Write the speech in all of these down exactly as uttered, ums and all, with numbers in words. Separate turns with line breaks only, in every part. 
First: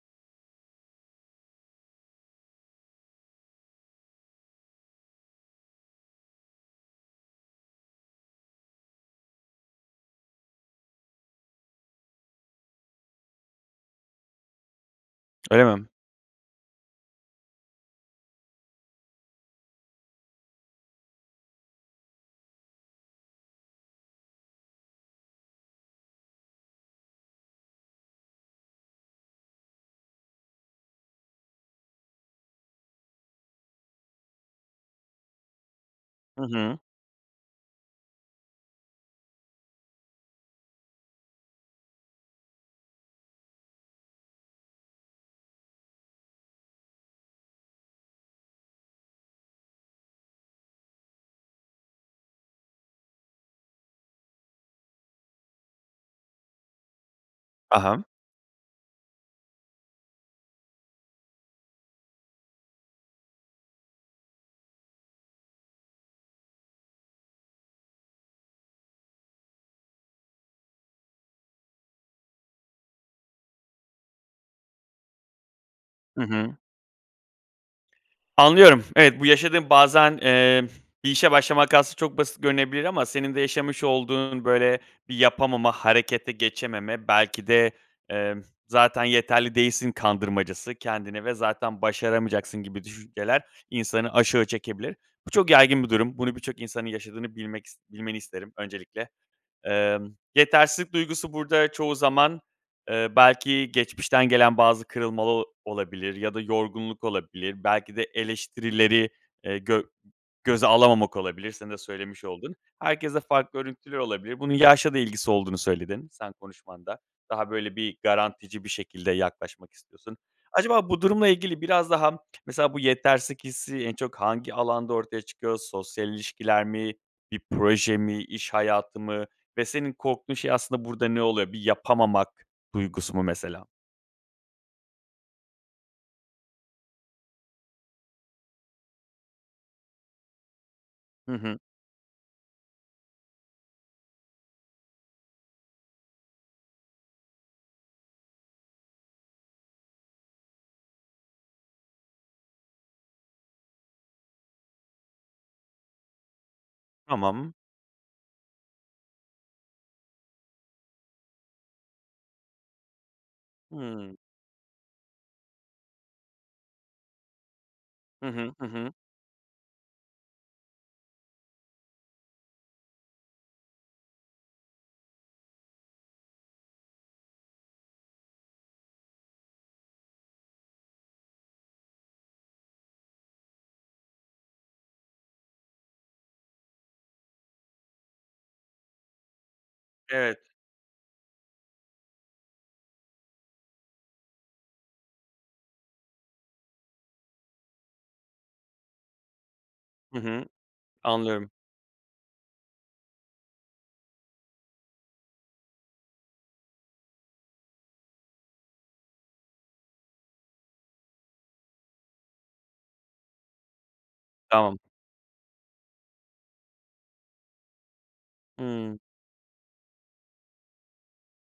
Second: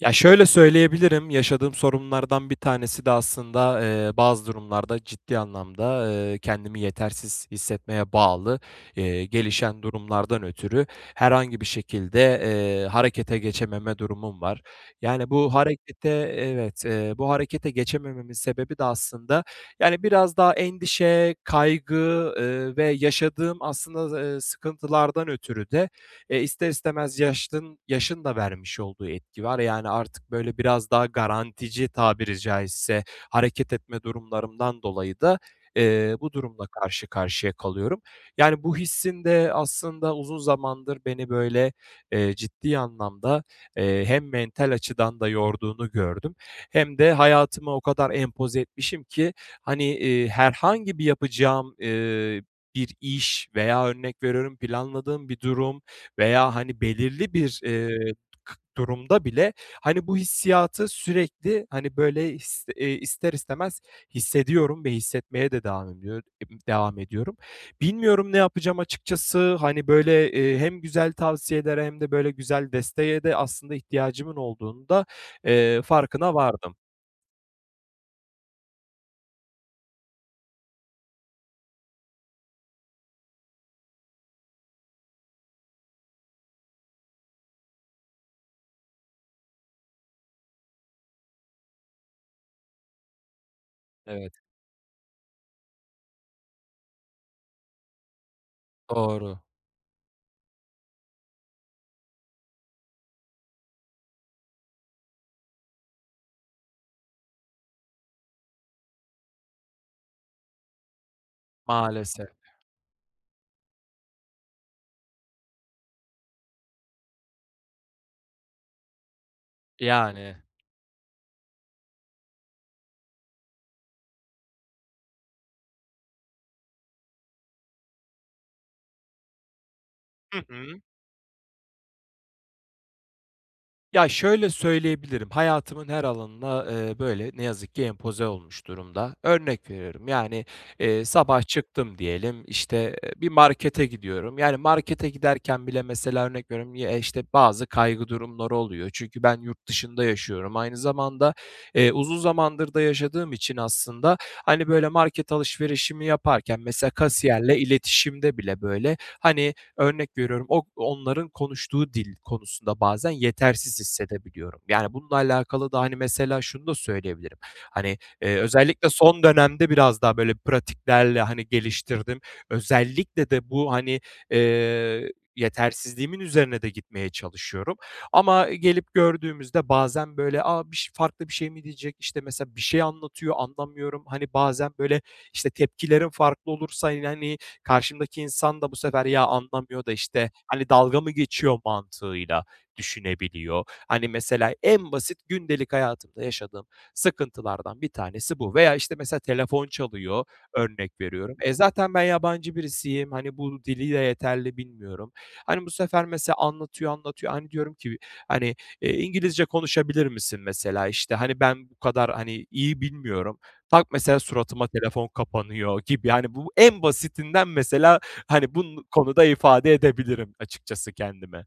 Ya, şöyle söyleyebilirim, yaşadığım sorunlardan bir tanesi de aslında, eee, bazı durumlarda ciddi anlamda, ııı, kendimi yetersiz hissetmeye bağlı, eee, gelişen durumlardan ötürü herhangi bir şekilde, eee, harekete geçememe durumum var. Yani bu
Öyle mi?
harekete, evet, eee, bu harekete geçemememin sebebi de aslında, yani, biraz daha endişe, kaygı, ııı, ve yaşadığım aslında z ııı, sıkıntılardan ötürü de e, ister istemez yaşdın yaşın da vermiş olduğu etki var. Yani, artık, böyle, biraz daha garantici tabiri caizse hareket etme durumlarımdan dolayı da, eee, bu
Hı
durumla
hı.
karşı karşıya kalıyorum. Yani, bu hissin de aslında uzun zamandır beni böyle, eee, ciddi anlamda, eee, hem mental açıdan da yorduğunu gördüm hem de hayatıma o kadar empoze etmişim ki, hani, iii, herhangi bir yapacağım, ııı, bir iş veya örnek veriyorum planladığım bir durum veya, hani, belirli bir,
I hı.
eee, kı durumda bile, hani, bu hissiyatı sürekli, hani, böyle, ist eee, ister istemez hissediyorum ve hissetmeye de devam ediyor devam ediyorum. Bilmiyorum, ne yapacağım açıkçası. Hani, böyle, eee, hem güzel tavsiyelere hem de böyle güzel desteğe de aslında ihtiyacımın olduğunun da, eee,
Hı
farkına
hı.
vardım.
Anlıyorum, evet, bu yaşadığın bazen, emm, bir işe başlamak aslında çok basit görünebilir ama senin de yaşamış olduğun böyle bir yapamama, harekete geçememe belki de, emm, zaten yeterli değilsin kandırmacası kendini ve zaten başaramayacaksın gibi düşünceler insanı
Evet.
aşağı çekebilir. Bu çok yaygın bir durum. Bunu birçok insanın yaşadığını bilmek ist bilmeni isterim öncelikle.
Doğru.
Emm, yetersizlik duygusu burada çoğu zaman, eee, belki geçmişten gelen bazı kırılma ol olabilir ya da yorgunluk olabilir. Belki de eleştirileri, eee, gö göze alamamak olabilir. Senin de söylemiş
Maalesef.
olduğun. Herkeste farklı örüntüler olabilir. Bunun yaşla da ilgisi olduğunu söyledin, sen konuşmanda, daha böyle bir, garantici bir şekilde yaklaşmak istiyorsun.
Yani.
Acaba bu durumla ilgili biraz daha mesela bu yetersizlik hissi en çok hangi alanda ortaya çıkıyor? Sosyal ilişkiler mi? Bir proje mi, iş hayatı mı ve senin korktuğun
Hı
şey
hı.
aslında burada ne olab bir yapamamak duygusu mu mesela?
Ya, şöyle söyleyebilirim, hayatımın her alanına, eee, böyle, ne yazık ki empoze olmuş durumda. Örnek veriyorum: Yani, eee,
Hı
sabah
hı.
çıktım diyelim işte, eee, bir markete gidiyorum. Yani markete giderken bile mesela örnek veriyorum: Ye işte, bazı kaygı durumları oluyor. Çünkü ben yurt dışında yaşıyorum. Aynı zamanda, eee, uzun zamandır da yaşadığım için aslında, hani, böyle, market alışverişimi yaparken, mesela
Tamam.
kasiyerle iletişimde bile, böyle, hani, örnek veriyorum: Ok onların konuştuğu dil konusunda bazen yetersiz
Hıı.
hissedebiliyorum. Yani, bununla alakalı da, hani, mesela şunu da söyleyebilirim, hani,
Hı
eee,
hı. Hı
özellikle
hı.
son dönemde biraz daha böyle pratiklerle, hani, geliştirdim. Özellikle de bu, hani, eee, yetersizliğimin üzerine de gitmeye çalışıyorum. Ama, e, gelip gördüğümüzde bazen böyle, "A, biş farklı bir şey mi diyecek?" işte, mesela, bir şey anlatıyor, anlamıyorum. Hani, bazen, böyle, işte, tepkilerim farklı olursa yine, hani, karşımdaki insan da bu sefer, "Ya, anlamıyor da, işte,
Evet.
hani, dalga mı geçiyor." mantığıyla düşünebiliyor. Hani, mesela, en basit gündelik hayatımda yaşadığım sıkıntılardan bir tanesi bu. Veya, işte, mesela, telefon
Hı
çalıyor,
hı.
örnek veriyorum.
Anlıyorum.
E, zaten ben yabancı birisiyim. Hani, bu dili de yeterli bilmiyorum. Hani, bu sefer mesela anlatıyor anlatıyor. Hani, diyorum ki, hani, "Eee, İngilizce konuşabilir misin?" mesela, işte, "Hani, ben bu kadar, hani, iyi bilmiyorum." Tak, mesela suratıma
Tamam.
telefon kapanıyor gibi. Yani, bu en basitinden mesela, hani, bun
Hımm.
konuda ifade edebilirim açıkçası kendimi.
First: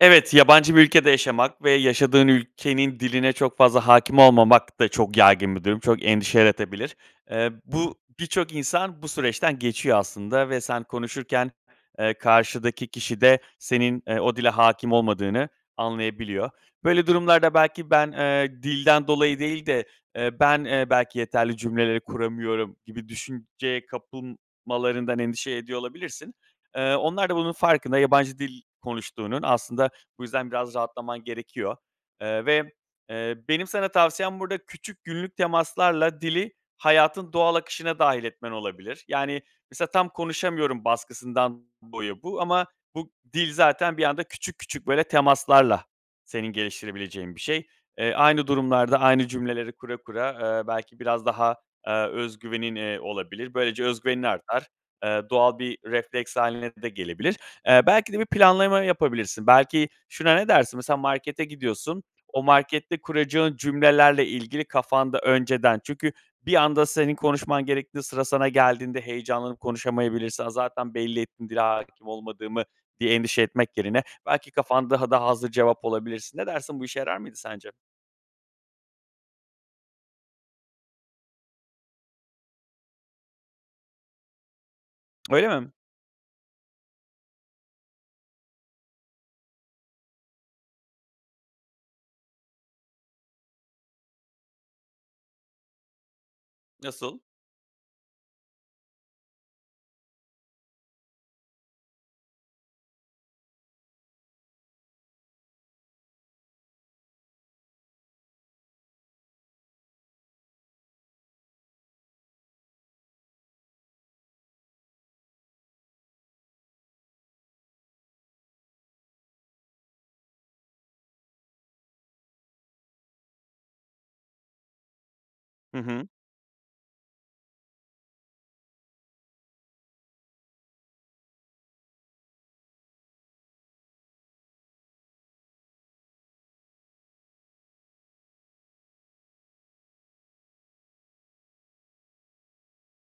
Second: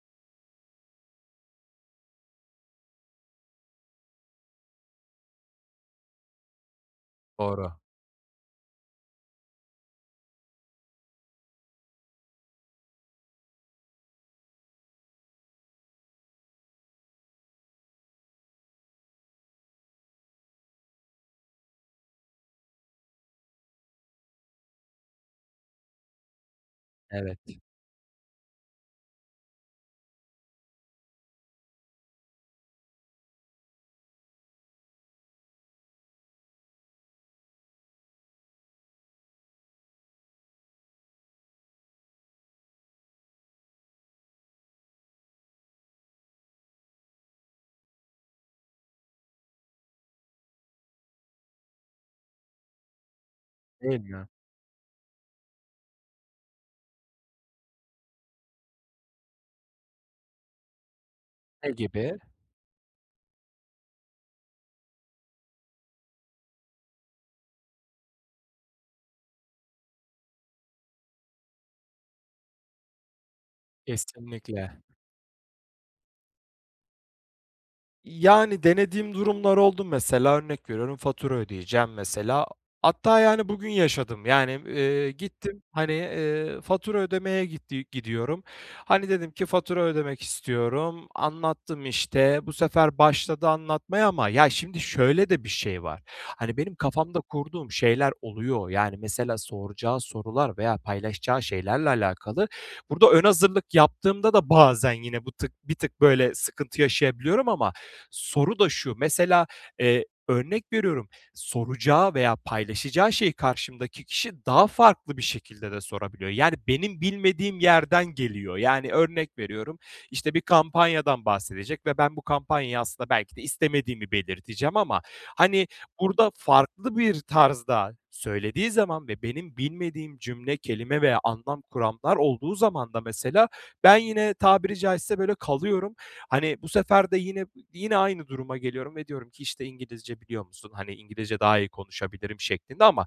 Evet, yabancı bir ülkede yaşamak ve yaşadığın ülkenin diline çok fazla hâkim olmamak da çok yaygın bir durum. Çok endişe yaratabilir. Eee,
Doğru.
bu, birçok insan bu süreçten geçiyor aslında ve sen konuşurken, eee, karşıdaki kişi de senin, eee, o dile hâkim olmadığını anlayabiliyor. Böyle durumlarda belki ben, eee, dilden dolayı değil de, eee, ben, eee, belki yeterli cümleleri kuramıyorum gibi düşünceye kapılmalarından endişe ediyor olabilirsin. Eee, onlar da
Evet.
bunun farkında yabancı dil konuştuğunun, aslında bu yüzden biraz rahatlaman gerekiyor, eee, ve, eee, benim sana tavsiyem burada küçük günlük temaslarla dili hayatın doğal akışına dâhil etmen olabilir. Yani, mesela tam konuşamıyorum baskısından boyu bu ama bu dil zaten bir anda küçük küçük, böyle temaslarla senin geliştirebileceğin bir şey. Eee, aynı durumlarda aynı cümleleri kura kura, eee, belki biraz daha, eee, öz güvenin, eee, olabilir. Böylece öz
Değil
güvenin
mi?
artar. Eee, doğal bir refleks hâline de gelebilir. Eee, belki de bir planlama yapabilirsin. Belki, şuna ne dersin? Mesela markete
Ne
gidiyorsun,
gibi?
o markette kuracağın cümlelerle ilgili kafanda önceden, çünkü bir anda senin konuşman gerektiği, sıra sana geldiğinde heyecanlanıp konuşamayabilirsin, "A, zaten belli ettim dile hâkim olmadığımı." diye endişe etmek yerine belki
Kesinlikle.
kafan daha da hazır cevap olabilirsin. Ne dersin bu işe yarar mıydı sence?
Yani, denediğim durumlar oldu, mesela örnek veriyorum fatura ödeyeceğim, mesela. Hatta, yani, bugün yaşadım, yani, eee,
Öyle
gittim,
mi?
hani, eee, fatura ödemeye gitti gidiyorum. Hani, dedim ki fatura ödemek istiyorum. Anlattım, işte. Bu sefer başladı anlatmaya ama, ya, şimdi, şöyle de bir şey var. Hani, benim
Nasıl?
kafamda kurduğum şeyler oluyor. Yani, mesela soracağı sorular veya paylaşacağı şeylerle alakalı, burada ön hazırlık yaptığımda da bazen yine bu tık bir tık böyle sıkıntı yaşayabiliyorum ama soru da şu, mesela, eee, örnek veriyorum soracağı veya paylaşacağı şeyi karşımdaki kişi daha farklı bir şekilde de sorabiliyor. Yani, benim bilmediğim yerden geliyor. Yani, örnek veriyorum, işte, bir kampanyadan bahsedecek ve ben bu kampanyayı aslında belki de istemediğimi belirteceğim ama, hani,
Hı hı.
burada farklı bir tarzda söylediği zaman ve benim bilmediğim cümle, kelime veya anlam kuramlar olduğu zaman da, mesela, ben yine tabiri caizse böyle kalıyorum. Hani, bu sefer de yine yine aynı duruma geliyorum ve diyorum ki, işte, "İngilizce biliyor musun?" Hani, "İngilizce daha iyi konuşabilirim." şeklinde ama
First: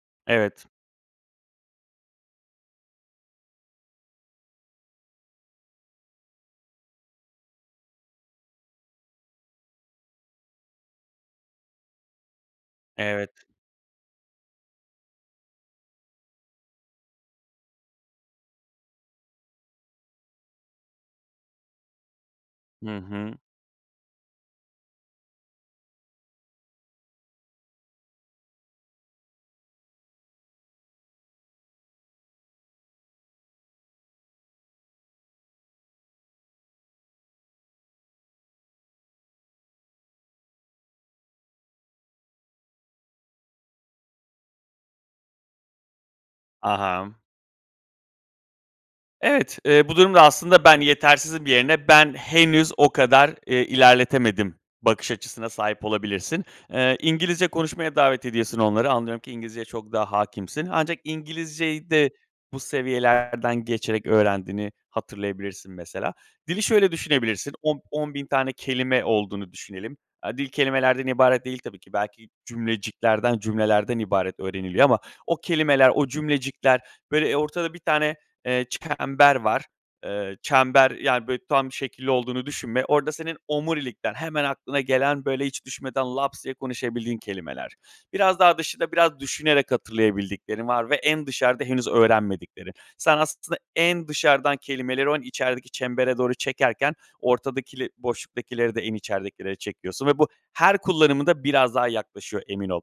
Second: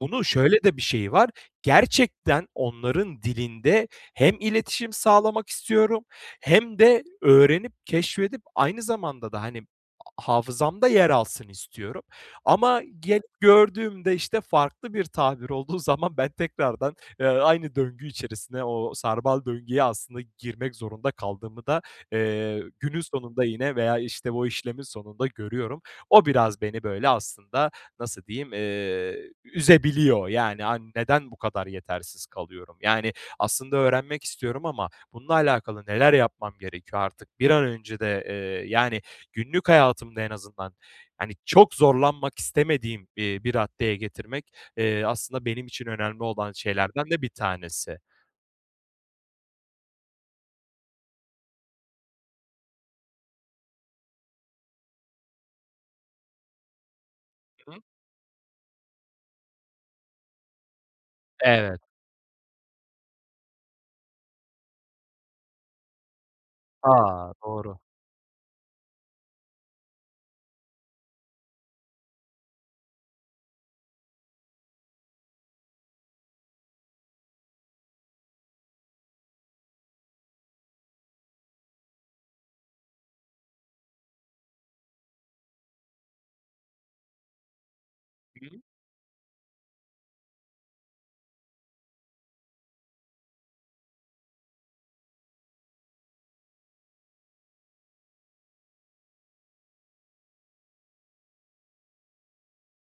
bunun şöyle
Evet.
de bir şeyi var. Gerçekten onların dilinde hem iletişim sağlamak istiyorum hem de öğrenip keşfedip aynı zamanda da, hani, hafızamda yer alsın istiyorum. Ama gel
Evet.
gördüğümde, işte, farklı bir tabir olduğu zaman ben tekrardan, eee, aynı döngü içerisine o sarmal döngüye aslında girmek zorunda kaldığımı da, eee,
Hı
günün
hı.
sonunda yine, veya, işte, o işlemin sonunda görüyorum. O biraz beni, böyle, aslında nasıl diyeyim, eee, üzebiliyor. Yani, hani neden bu kadar yetersiz kalıyorum? Yani, aslında öğrenmek istiyorum ama bununla alakalı neler yapmam gerekiyor artık? Bir an önce de, eee, yani, günlük hayatımda en azından, hani, çok zorlanmak istemediğim, eee, bir raddeye getirmek, eee, aslında benim için önemli olan şeylerden
Aham.
de bir tanesi.
Evet, eee, bu durumda aslında ben yetersizim yerine, ben henüz o kadar, eee, ilerletemedim bakış açısına sahip olabilirsin. Eee, İngilizce
Hı hı.
konuşmaya davet ediyorsun onları. Anlıyorum ki İngilizceye çok daha hâkimsin. Ancak
Evet.
İngilizceyi de bu seviyelerden geçerek öğrendiğini hatırlayabilirsin mesela. Dili şöyle
A!
düşünebilirsin,
Doğru.
on on bin tane kelime olduğunu düşünelim. Aaa, dil kelimelerden ibaret değil tabii ki, belki cümleciklerden, cümlelerden ibaret öğreniliyor ama o kelimeler, o cümlecikler, böyle, eee, ortada bir tane, eee, çember var. Eee, çember, yani, böyle, tam şekilli olduğunu düşünme. Orada senin omurilikten hemen aklına gelen, böyle, hiç düşünmeden laps diye konuşabildiğin kelimeler. Biraz
Hı
daha
hı.
dışında, biraz düşünerek hatırlayabildiklerin var ve en dışarıda henüz öğrenmediklerin. Sen aslında en dışarıdan kelimeleri o, en içerideki çembere doğru çekerken, ortadakile boşluktakileri de en içeridekilere çekiyorsun ve bu her kullanımında biraz daha yaklaşıyor, emin ol.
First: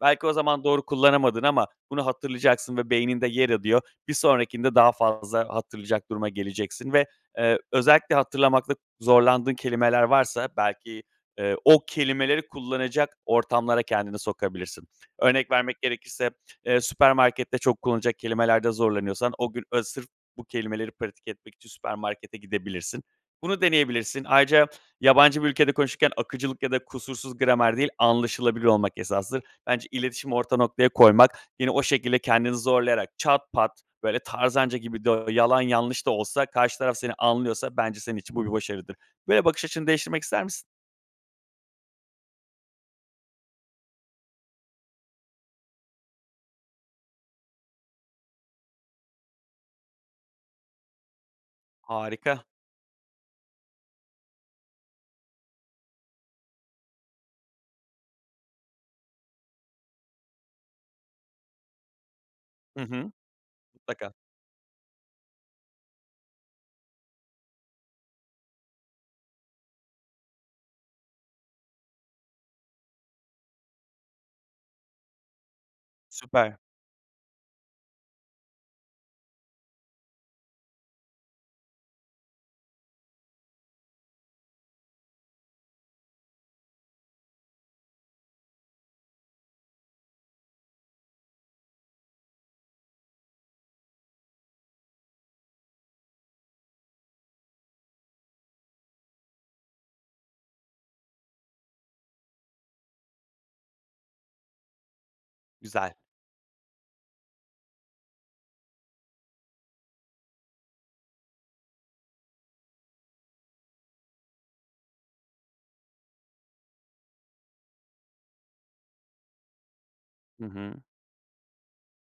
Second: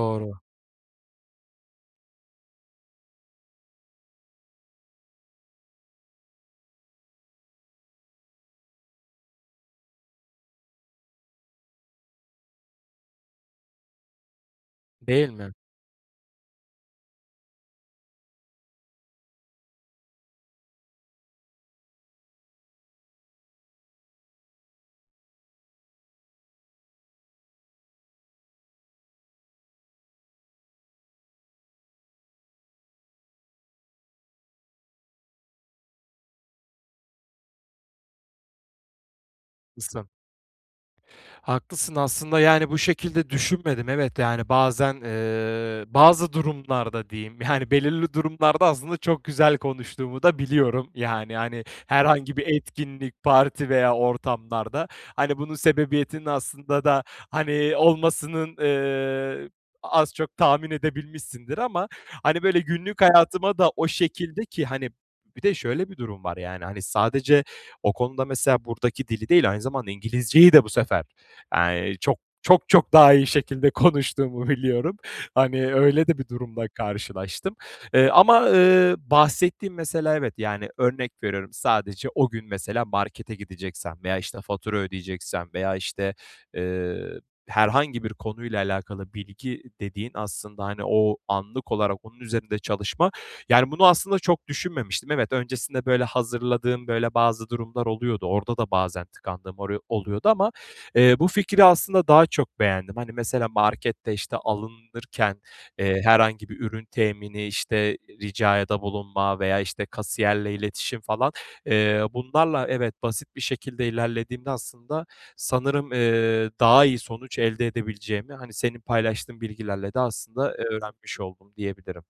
Belki o zaman doğru kullanamadın ama bunu hatırlayacaksın ve beyninde yer adıyor. Bir sonrakinde daha fazla hatırlayacak duruma geleceksin ve, eee, özellikle hatırlamakta zorlandığın kelimeler varsa, belki, eee, o kelimeleri kullanacak ortamlara kendini sokabilirsin.
Değil
Örnek
mi?
vermek gerekirse, eee, süpermarkette çok kullanılacak kelimelerde zorlanıyorsan o gün, eee, sırf bu kelimeleri pratik etmek için süpermarkete gidebilirsin. Bunu deneyebilirsin. Ayrıca yabancı bir ülkede konuşurken akıcılık ya da kusursuz gramer değil, anlaşılabilir olmak esastır. Bence iletişimi orta noktaya koymak, yine o şekilde kendini zorlayarak çat pat, böyle, tarzanca gibi de yalan yanlış da olsa karşı taraf seni anlıyorsa, bence senin için bu bir başarıdır. Böyle bakış açını
Haklısın.
değiştirmek ister misin?
Haklısın. Aslında, yani, bu şekilde düşünmedim, evet, yani. Bazen, eee, bazı durumlarda, diyeyim, yani, belirli durumlarda, aslında, çok güzel konuştuğumu da biliyorum, yani. Hani, herhangi
Harika.
bir etkinlik, parti veya ortamlarda, hani, bunun sebebiyetinin, aslında da, hani, olmasının, eee, az çok tahmin edebilmişsindir. Ama, hani, böyle,
Hı
günlük
hı.
hayatıma da o
Mutlaka.
şekilde ki hani, bir de şöyle bir durum var: Yani, hani, sadece o konuda, mesela, buradaki dili değil, aynı zamanda İngilizceyi de bu sefer, eee, çok çok, çok daha iyi şekilde konuştuğumu biliyorum, hani, öyle de bir
Süper.
durumla karşılaştım. Eee, ama, ııı, bahsettiğim, mesela, evet Yani, örnek veriyorum, sadece o gün, mesela, markete gideceksem veya, işte, fatura ödeyeceksem veya, işte, eee, herhangi bir konuyla alakalı bilgi dediğin aslında, hani, o anlık olarak onun üzerinde çalışma. Yani, bunu aslında çok düşünmemiştim. Evet, öncesinde, böyle, hazırladığım, böyle, bazı durumlar oluyordu. Orada da bazen tıkandığım oru oluyordu ama, eee, bu fikri, aslında, daha çok beğendim. Hani, mesela, markette, işte, alınırken,
Güzel.
eee, herhangi bir ürün temini, işte, ricayada bulunma veya, işte, kasiyerle iletişim falan, eee, bunlarla, evet, basit bir şekilde ilerlediğimde, aslında, sanırım, eee, daha iyi sonuç elde edebileceğimi, hani, senin paylaştığın bilgilerle de
Hı
aslında, eee,
hı.
öğrenmiş oldum diyebilirim.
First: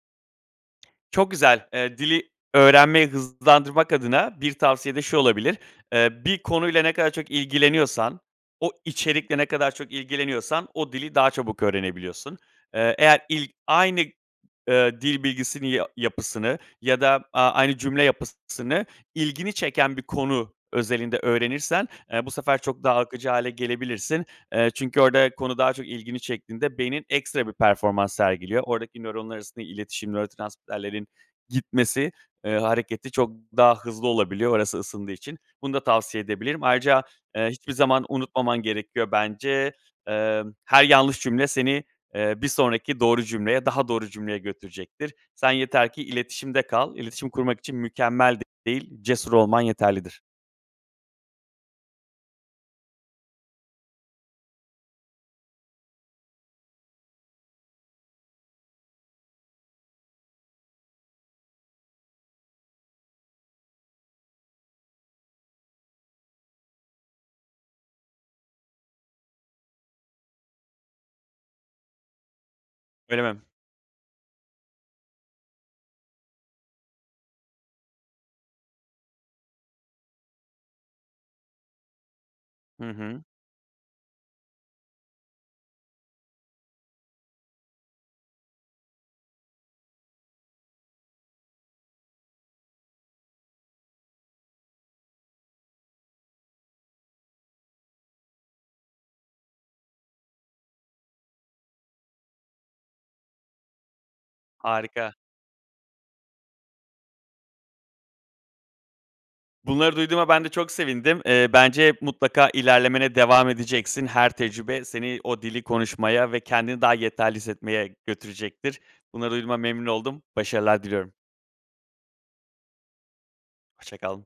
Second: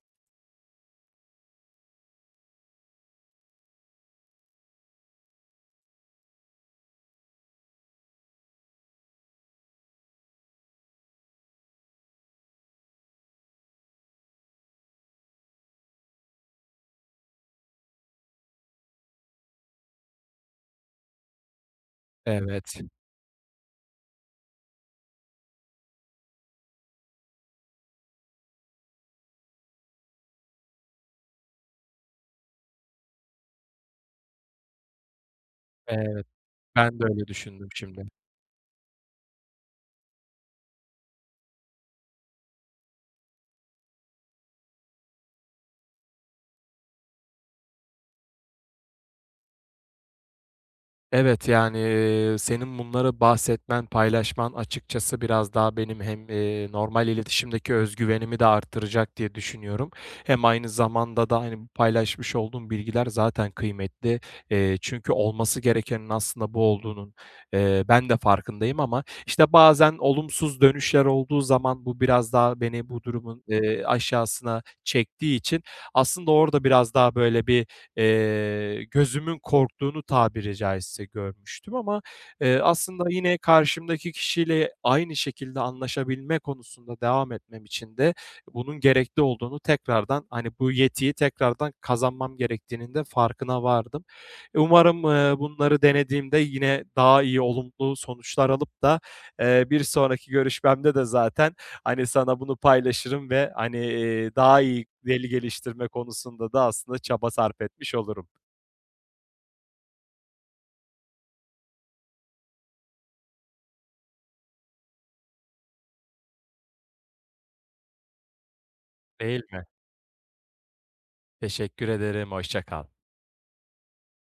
Çok güzel, eee, dili öğrenmeyi hızlandırmak adına bir tavsiye de şu olabilir: Eee, bir konuyla ne kadar çok ilgileniyorsan, o içerikle ne kadar çok ilgileniyorsan, o dili daha çabuk öğrenebiliyorsun. Eee, eğer ilk, aynı, ııı, dil bilgisini ya yapısını, ya da a aynı cümle yapıssını ilgini çeken bir konu özelinde öğrenirsen, eee, bu sefer
Evet.
çok daha akıcı hâle gelebilirsin. Eee, çünkü orada konu daha çok ilgini çektiğinde beynin ekstra bir performans sergiliyor. Oradaki nöronlar arasında iletişim nörotransmitterlerin gitmesi, eee, hareketi çok daha hızlı olabiliyor, orası ısındığı için. Bunu da tavsiye
Evet.
edebilirim.
Ben
Ayrıca,
de öyle
eee,
düşündüm
hiçbir zaman
şimdi.
unutmaman gerekiyor bence. Eee, her yanlış cümle seni, eee, bir sonraki doğru cümleye, daha doğru cümleye götürecektir. Sen yeter ki iletişimde kal, iletişim kurmak için mükemmel değil, cesur olman yeterlidir.
Evet, yani, eee, senin bunları bahsetmen, paylaşman, açıkçası biraz daha benim hem, eee, normal iletişimdeki öz güvenimi de arttıracak diye düşünüyorum. Hem aynı zamanda da, hani, bu paylaşmış olduğun bilgiler zaten kıymetli. Eee, çünkü olması gerekenin aslında bu olduğunun, eee, ben de farkındayım ama, işte, bazen olumsuz dönüşler olduğu zaman, bu biraz daha beni bu
Öyle mi?
durumun, eee, aşağısına çektiği için, aslında orada biraz daha böyle bir, eee, gözümün korktuğunu, tabiri caizse, görmüştüm ama, eee,
Hı
aslında
hı.
yine karşımdaki kişiyle aynı şekilde anlaşabilme konusunda devam etmem için de bunun gerekli olduğunu tekrardan, hani, bu yetiyi tekrardan kazanmam gerektiğinin de farkına vardım. Umarım, eee, bunları denediğimde yine daha iyi olumlu sonuçlar alıp da, eee, bir sonraki görüşmemde de zaten, hani, sana bunu paylaşırım ve, hani, iii, daha iyi
Harika.
veli geliştirme konusunda da aslında çaba sarf etmiş olurum.
Bunları duyduğuma ben de çok sevindim. Eee, bence mutlaka ilerlemene devam edeceksin. Her tecrübe seni o dili konuşmaya ve kendini daha yeterli hissetmeye götürecektir. Bunları
Değil
duyduğuma
mi?
memnun oldum. Başarılar diliyorum.
Teşekkür ederim, hoşça kal.
Hoşça kal.